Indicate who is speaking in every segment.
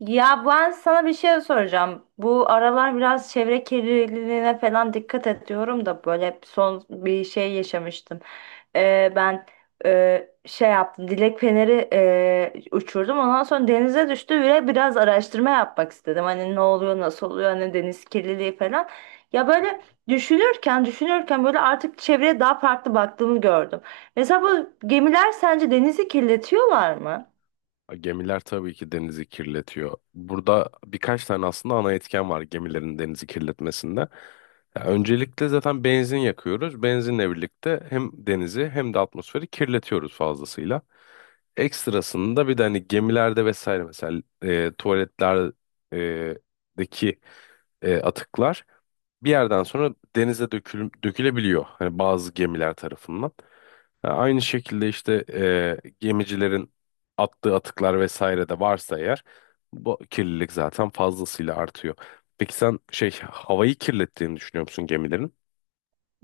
Speaker 1: Ya ben sana bir şey soracağım. Bu aralar biraz çevre kirliliğine falan dikkat ediyorum da böyle son bir şey yaşamıştım. Ben şey yaptım. Dilek feneri uçurdum. Ondan sonra denize düştü ve biraz araştırma yapmak istedim. Hani ne oluyor, nasıl oluyor, hani deniz kirliliği falan. Ya böyle düşünürken böyle artık çevreye daha farklı baktığımı gördüm. Mesela bu gemiler sence denizi kirletiyorlar mı?
Speaker 2: Gemiler tabii ki denizi kirletiyor. Burada birkaç tane aslında ana etken var gemilerin denizi kirletmesinde. Ya öncelikle zaten benzin yakıyoruz. Benzinle birlikte hem denizi hem de atmosferi kirletiyoruz fazlasıyla. Ekstrasında bir de hani gemilerde vesaire mesela tuvaletlerdeki atıklar bir yerden sonra denize dökülebiliyor. Hani bazı gemiler tarafından. Ha, Aynı şekilde işte gemicilerin attığı atıklar vesaire de varsa eğer bu kirlilik zaten fazlasıyla artıyor. Peki sen şey havayı kirlettiğini düşünüyor musun gemilerin?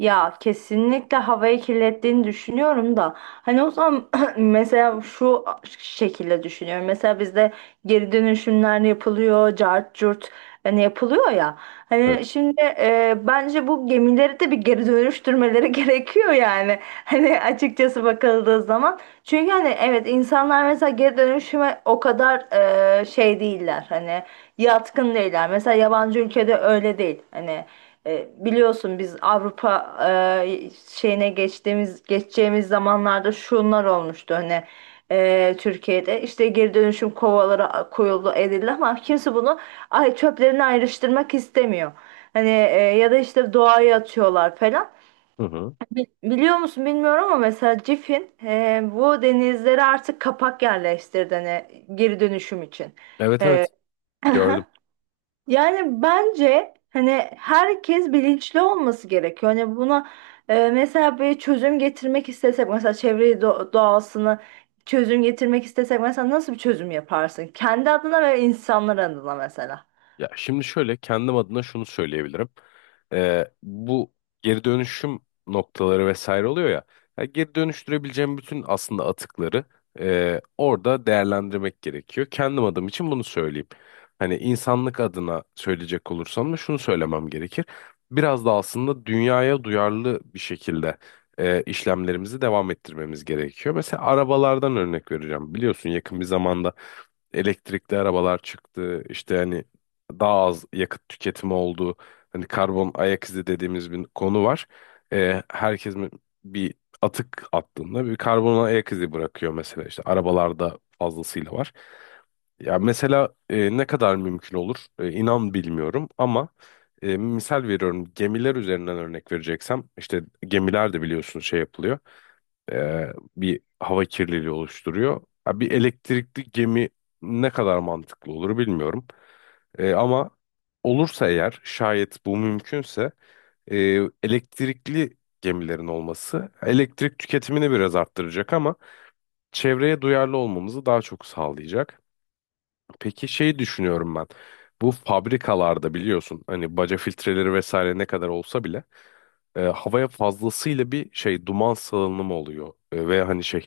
Speaker 1: Ya kesinlikle havayı kirlettiğini düşünüyorum da hani o zaman mesela şu şekilde düşünüyorum. Mesela bizde geri dönüşümler yapılıyor, cart curt hani yapılıyor ya.
Speaker 2: Evet.
Speaker 1: Hani şimdi bence bu gemileri de bir geri dönüştürmeleri gerekiyor yani. Hani açıkçası bakıldığı zaman. Çünkü hani evet insanlar mesela geri dönüşüme o kadar şey değiller. Hani yatkın değiller. Mesela yabancı ülkede öyle değil. Hani biliyorsun biz Avrupa şeyine geçeceğimiz zamanlarda şunlar olmuştu hani Türkiye'de işte geri dönüşüm kovaları koyuldu edildi ama kimse bunu ay çöplerini ayrıştırmak istemiyor. Hani ya da işte doğaya atıyorlar falan.
Speaker 2: Hı hı.
Speaker 1: Biliyor musun bilmiyorum ama mesela Cif'in bu denizlere artık kapak yerleştirdi hani geri dönüşüm için.
Speaker 2: Evet,
Speaker 1: E,
Speaker 2: evet, gördüm.
Speaker 1: Yani bence hani herkes bilinçli olması gerekiyor. Hani buna mesela bir çözüm getirmek istesek mesela çevreyi doğasını çözüm getirmek istesek mesela nasıl bir çözüm yaparsın? Kendi adına ve insanlar adına mesela.
Speaker 2: Ya şimdi şöyle kendim adına şunu söyleyebilirim. Bu geri dönüşüm noktaları vesaire oluyor ya. Ya geri dönüştürebileceğim bütün aslında atıkları orada değerlendirmek gerekiyor. Kendim adım için bunu söyleyeyim. Hani insanlık adına söyleyecek olursam da şunu söylemem gerekir. Biraz da aslında dünyaya duyarlı bir şekilde işlemlerimizi devam ettirmemiz gerekiyor. Mesela arabalardan örnek vereceğim. Biliyorsun yakın bir zamanda elektrikli arabalar çıktı. İşte hani daha az yakıt tüketimi olduğu hani karbon ayak izi dediğimiz bir konu var. Ee, herkes mi- bir atık attığında bir karbon ayak izi bırakıyor mesela işte arabalarda fazlasıyla var. Ya mesela ne kadar mümkün olur inan bilmiyorum ama misal veriyorum gemiler üzerinden örnek vereceksem işte gemiler de biliyorsun şey yapılıyor e, bir hava kirliliği oluşturuyor. Ha, bir elektrikli gemi ne kadar mantıklı olur bilmiyorum. Ama olursa eğer şayet bu mümkünse e, elektrikli gemilerin olması elektrik tüketimini biraz arttıracak ama çevreye duyarlı olmamızı daha çok sağlayacak. Peki şeyi düşünüyorum ben. Bu fabrikalarda biliyorsun hani baca filtreleri vesaire ne kadar olsa bile havaya fazlasıyla bir şey duman salınımı oluyor. Ve hani şey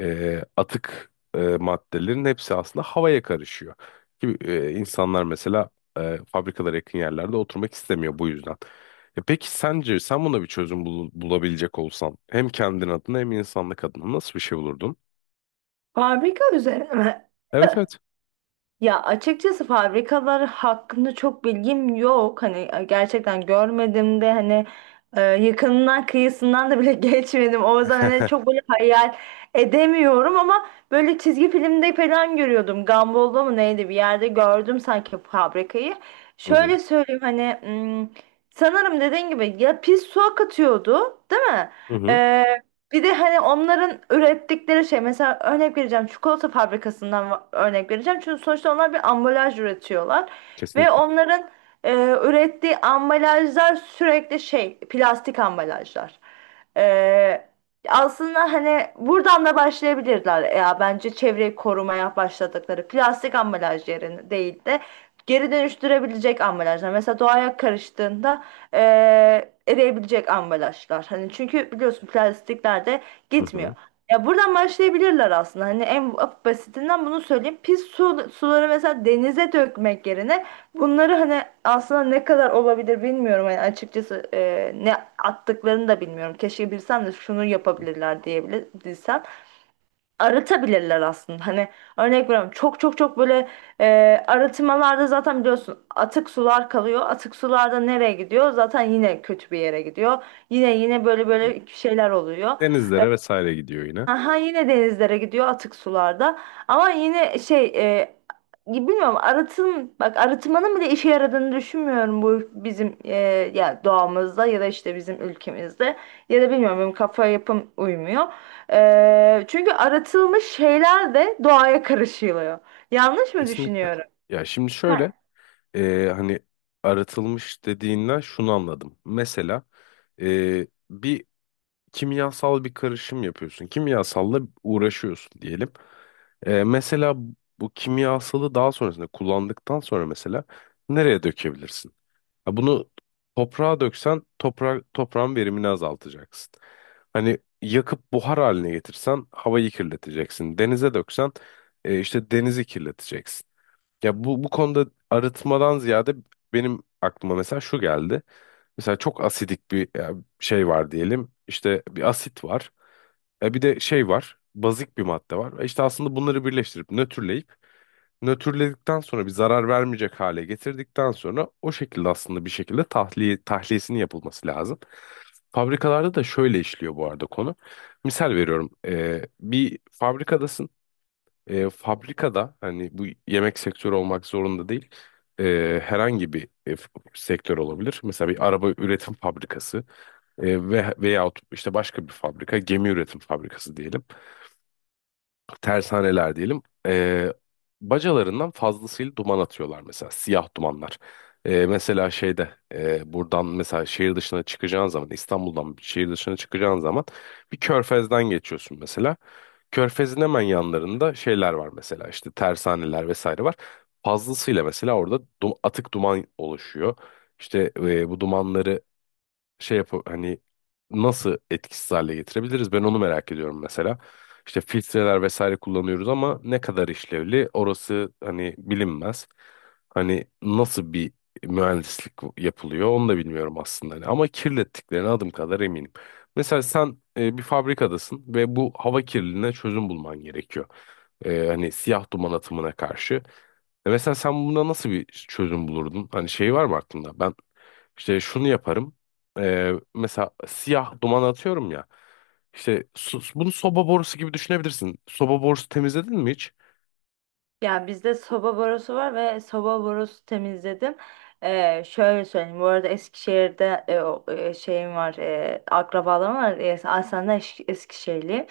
Speaker 2: atık maddelerin hepsi aslında havaya karışıyor. İnsanlar mesela fabrikalara yakın yerlerde oturmak istemiyor bu yüzden. Peki sence sen buna bir çözüm bulabilecek olsan hem kendin adına hem insanlık adına nasıl bir şey bulurdun?
Speaker 1: Fabrika üzerine mi?
Speaker 2: Evet, evet.
Speaker 1: Ya açıkçası fabrikalar hakkında çok bilgim yok. Hani gerçekten görmedim de hani yakınından kıyısından da bile geçmedim. O yüzden hani çok böyle hayal edemiyorum ama böyle çizgi filmde falan görüyordum. Gumball'da mı neydi bir yerde gördüm sanki fabrikayı.
Speaker 2: Hı hı.
Speaker 1: Şöyle söyleyeyim hani sanırım dediğin gibi ya pis su akıtıyordu değil mi?
Speaker 2: Hı hı.
Speaker 1: Bir de hani onların ürettikleri şey mesela örnek vereceğim çikolata fabrikasından örnek vereceğim. Çünkü sonuçta onlar bir ambalaj üretiyorlar ve
Speaker 2: Kesinlikle.
Speaker 1: onların e, ürettiği ambalajlar sürekli şey plastik ambalajlar. E, aslında hani buradan da başlayabilirler. Ya bence çevreyi korumaya başladıkları plastik ambalaj yerine değil de geri dönüştürebilecek ambalajlar. Mesela doğaya karıştığında eriyebilecek ambalajlar. Hani çünkü biliyorsun plastikler de
Speaker 2: Hı
Speaker 1: gitmiyor.
Speaker 2: hı.
Speaker 1: Ya buradan başlayabilirler aslında. Hani en basitinden bunu söyleyeyim. Pis su, suları mesela denize dökmek yerine bunları hani aslında ne kadar olabilir bilmiyorum. Yani açıkçası ne attıklarını da bilmiyorum. Keşke bilsem de şunu
Speaker 2: Hı hı.
Speaker 1: yapabilirler diyebilir, aratabilirler aslında. Hani örnek veriyorum çok çok çok böyle e, arıtmalarda zaten biliyorsun atık sular kalıyor. Atık sularda nereye gidiyor? Zaten yine kötü bir yere gidiyor. Yine yine böyle
Speaker 2: Hı hı.
Speaker 1: böyle şeyler oluyor.
Speaker 2: Denizlere vesaire gidiyor yine.
Speaker 1: Aha yine denizlere gidiyor atık sularda. Ama yine şey bilmiyorum arıtım bak arıtmanın bile işe yaradığını düşünmüyorum bu bizim ya doğamızda ya da işte bizim ülkemizde ya da bilmiyorum benim kafa yapım uymuyor. Çünkü arıtılmış şeyler de doğaya karışılıyor. Yanlış mı
Speaker 2: Kesinlikle.
Speaker 1: düşünüyorum?
Speaker 2: Ya şimdi şöyle hani aratılmış dediğinden şunu anladım. Mesela bir kimyasal bir karışım yapıyorsun. Kimyasalla uğraşıyorsun diyelim. Mesela bu kimyasalı daha sonrasında kullandıktan sonra mesela nereye dökebilirsin? Ha, bunu toprağa döksen toprağın verimini azaltacaksın. Hani yakıp buhar haline getirsen havayı kirleteceksin. Denize döksen işte denizi kirleteceksin. Ya bu konuda arıtmadan ziyade benim aklıma mesela şu geldi. Mesela çok asidik şey var diyelim. İşte bir asit var. E bir de şey var. Bazik bir madde var. E İşte aslında bunları birleştirip nötrleyip nötrledikten sonra bir zarar vermeyecek hale getirdikten sonra o şekilde aslında bir şekilde tahliyesinin yapılması lazım. Fabrikalarda da şöyle işliyor bu arada konu. Misal veriyorum. Bir fabrikadasın fabrikada hani bu yemek sektörü olmak zorunda değil. Herhangi bir sektör olabilir. Mesela bir araba üretim fabrikası ve veyahut işte başka bir fabrika gemi üretim fabrikası diyelim tersaneler diyelim, bacalarından fazlasıyla duman atıyorlar mesela siyah dumanlar. Mesela şeyde buradan mesela şehir dışına çıkacağın zaman İstanbul'dan bir şehir dışına çıkacağın zaman bir körfezden geçiyorsun mesela. Körfezin hemen yanlarında şeyler var mesela işte tersaneler vesaire var. Fazlasıyla mesela orada atık duman oluşuyor. İşte bu dumanları şey yap hani nasıl etkisiz hale getirebiliriz? Ben onu merak ediyorum mesela. İşte filtreler vesaire kullanıyoruz ama ne kadar işlevli orası hani bilinmez. Hani nasıl bir mühendislik yapılıyor onu da bilmiyorum aslında. Hani ama kirlettiklerine adım kadar eminim. Mesela sen bir fabrikadasın ve bu hava kirliliğine çözüm bulman gerekiyor. Hani siyah duman atımına karşı. E mesela sen buna nasıl bir çözüm bulurdun? Hani şey var mı aklında? Ben işte şunu yaparım. Mesela siyah duman atıyorum ya. İşte bunu soba borusu gibi düşünebilirsin. Soba borusu temizledin mi hiç?
Speaker 1: Ya bizde soba borusu var ve soba borusu temizledim. Şöyle söyleyeyim. Bu arada Eskişehir'de şeyim var. E, akrabalarım var. Aslında Eskişehirliyim.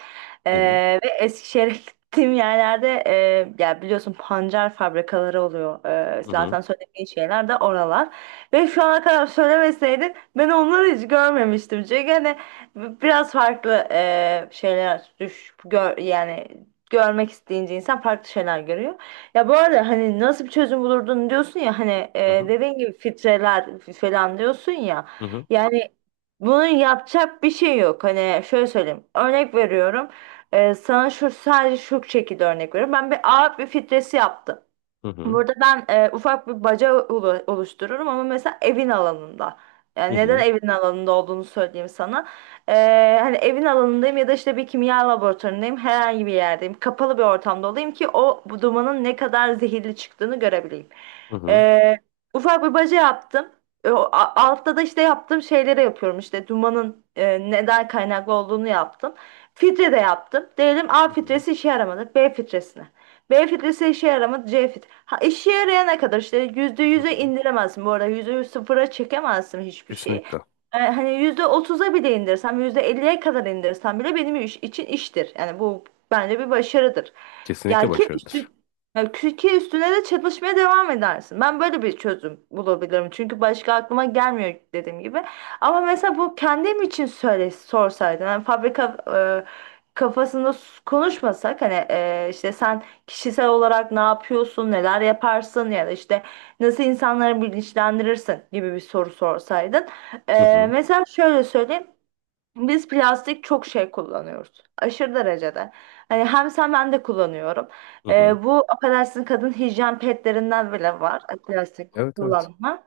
Speaker 2: Hı hı.
Speaker 1: Ve Eskişehir'e gittiğim yerlerde ya biliyorsun pancar fabrikaları oluyor.
Speaker 2: Hı hı.
Speaker 1: Zaten söylediğin şeyler de oralar. Ve şu ana kadar söylemeseydin ben onları hiç görmemiştim. Çünkü hani biraz farklı şeyler gör, yani görmek isteyince insan farklı şeyler görüyor. Ya bu arada hani nasıl bir çözüm bulurdun diyorsun ya hani
Speaker 2: Hı hı.
Speaker 1: dediğin gibi filtreler falan diyorsun ya.
Speaker 2: Hı hı.
Speaker 1: Yani bunun yapacak bir şey yok. Hani şöyle söyleyeyim. Örnek veriyorum. Sana şu sadece şu şekilde örnek veriyorum. Ben bir ağır bir filtresi yaptım.
Speaker 2: Hı hı.
Speaker 1: Burada ben ufak bir baca oluştururum ama mesela evin alanında.
Speaker 2: Hı
Speaker 1: Yani neden
Speaker 2: hı.
Speaker 1: evin alanında olduğunu söyleyeyim sana. Hani evin alanındayım ya da işte bir kimya laboratuvarındayım, herhangi bir yerdeyim. Kapalı bir ortamda olayım ki o bu dumanın ne kadar zehirli çıktığını görebileyim.
Speaker 2: Hı hı.
Speaker 1: E, ufak bir baca yaptım. Altta da işte yaptığım şeyleri yapıyorum. İşte dumanın neden kaynaklı olduğunu yaptım. Filtre de yaptım. Diyelim A
Speaker 2: Hı hı.
Speaker 1: filtresi işe yaramadı. B filtresine. B filtresi işe yaramadı. C filtresi. Ha, işe yarayana kadar işte yüzde
Speaker 2: Hı
Speaker 1: yüze
Speaker 2: hı.
Speaker 1: indiremezsin bu arada %0'a çekemezsin hiçbir şeyi.
Speaker 2: Kesinlikle.
Speaker 1: Hani %30'a bile indirsem %50'ye kadar indirsem bile benim için iştir. Yani bu bence bir başarıdır.
Speaker 2: Kesinlikle
Speaker 1: Gel ki üstü
Speaker 2: başarıdır.
Speaker 1: ya ki üstüne de çalışmaya devam edersin. Ben böyle bir çözüm bulabilirim. Çünkü başka aklıma gelmiyor dediğim gibi. Ama mesela bu kendim için söyle sorsaydın. Yani fabrika kafasında konuşmasak hani işte sen kişisel olarak ne yapıyorsun, neler yaparsın ya da işte nasıl insanları bilinçlendirirsin gibi bir soru sorsaydın.
Speaker 2: Hı hı.
Speaker 1: Mesela şöyle söyleyeyim. Biz plastik çok şey kullanıyoruz. Aşırı derecede. Hani hem sen ben de kullanıyorum.
Speaker 2: Hı hı.
Speaker 1: Bu affedersin kadın hijyen pedlerinden bile var. Plastik
Speaker 2: Evet, evet.
Speaker 1: kullanma.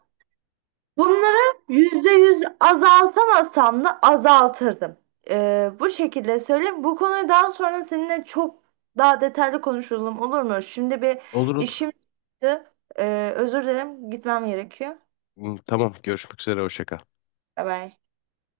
Speaker 1: Bunları %100 azaltamasam da azaltırdım. Bu şekilde söyleyeyim. Bu konuyu daha sonra seninle çok daha detaylı konuşalım olur mu? Şimdi bir
Speaker 2: Olur, olur.
Speaker 1: işim çıktı. Özür dilerim. Gitmem gerekiyor.
Speaker 2: Hı, tamam. Görüşmek üzere. Hoşça kal.
Speaker 1: Bye bye.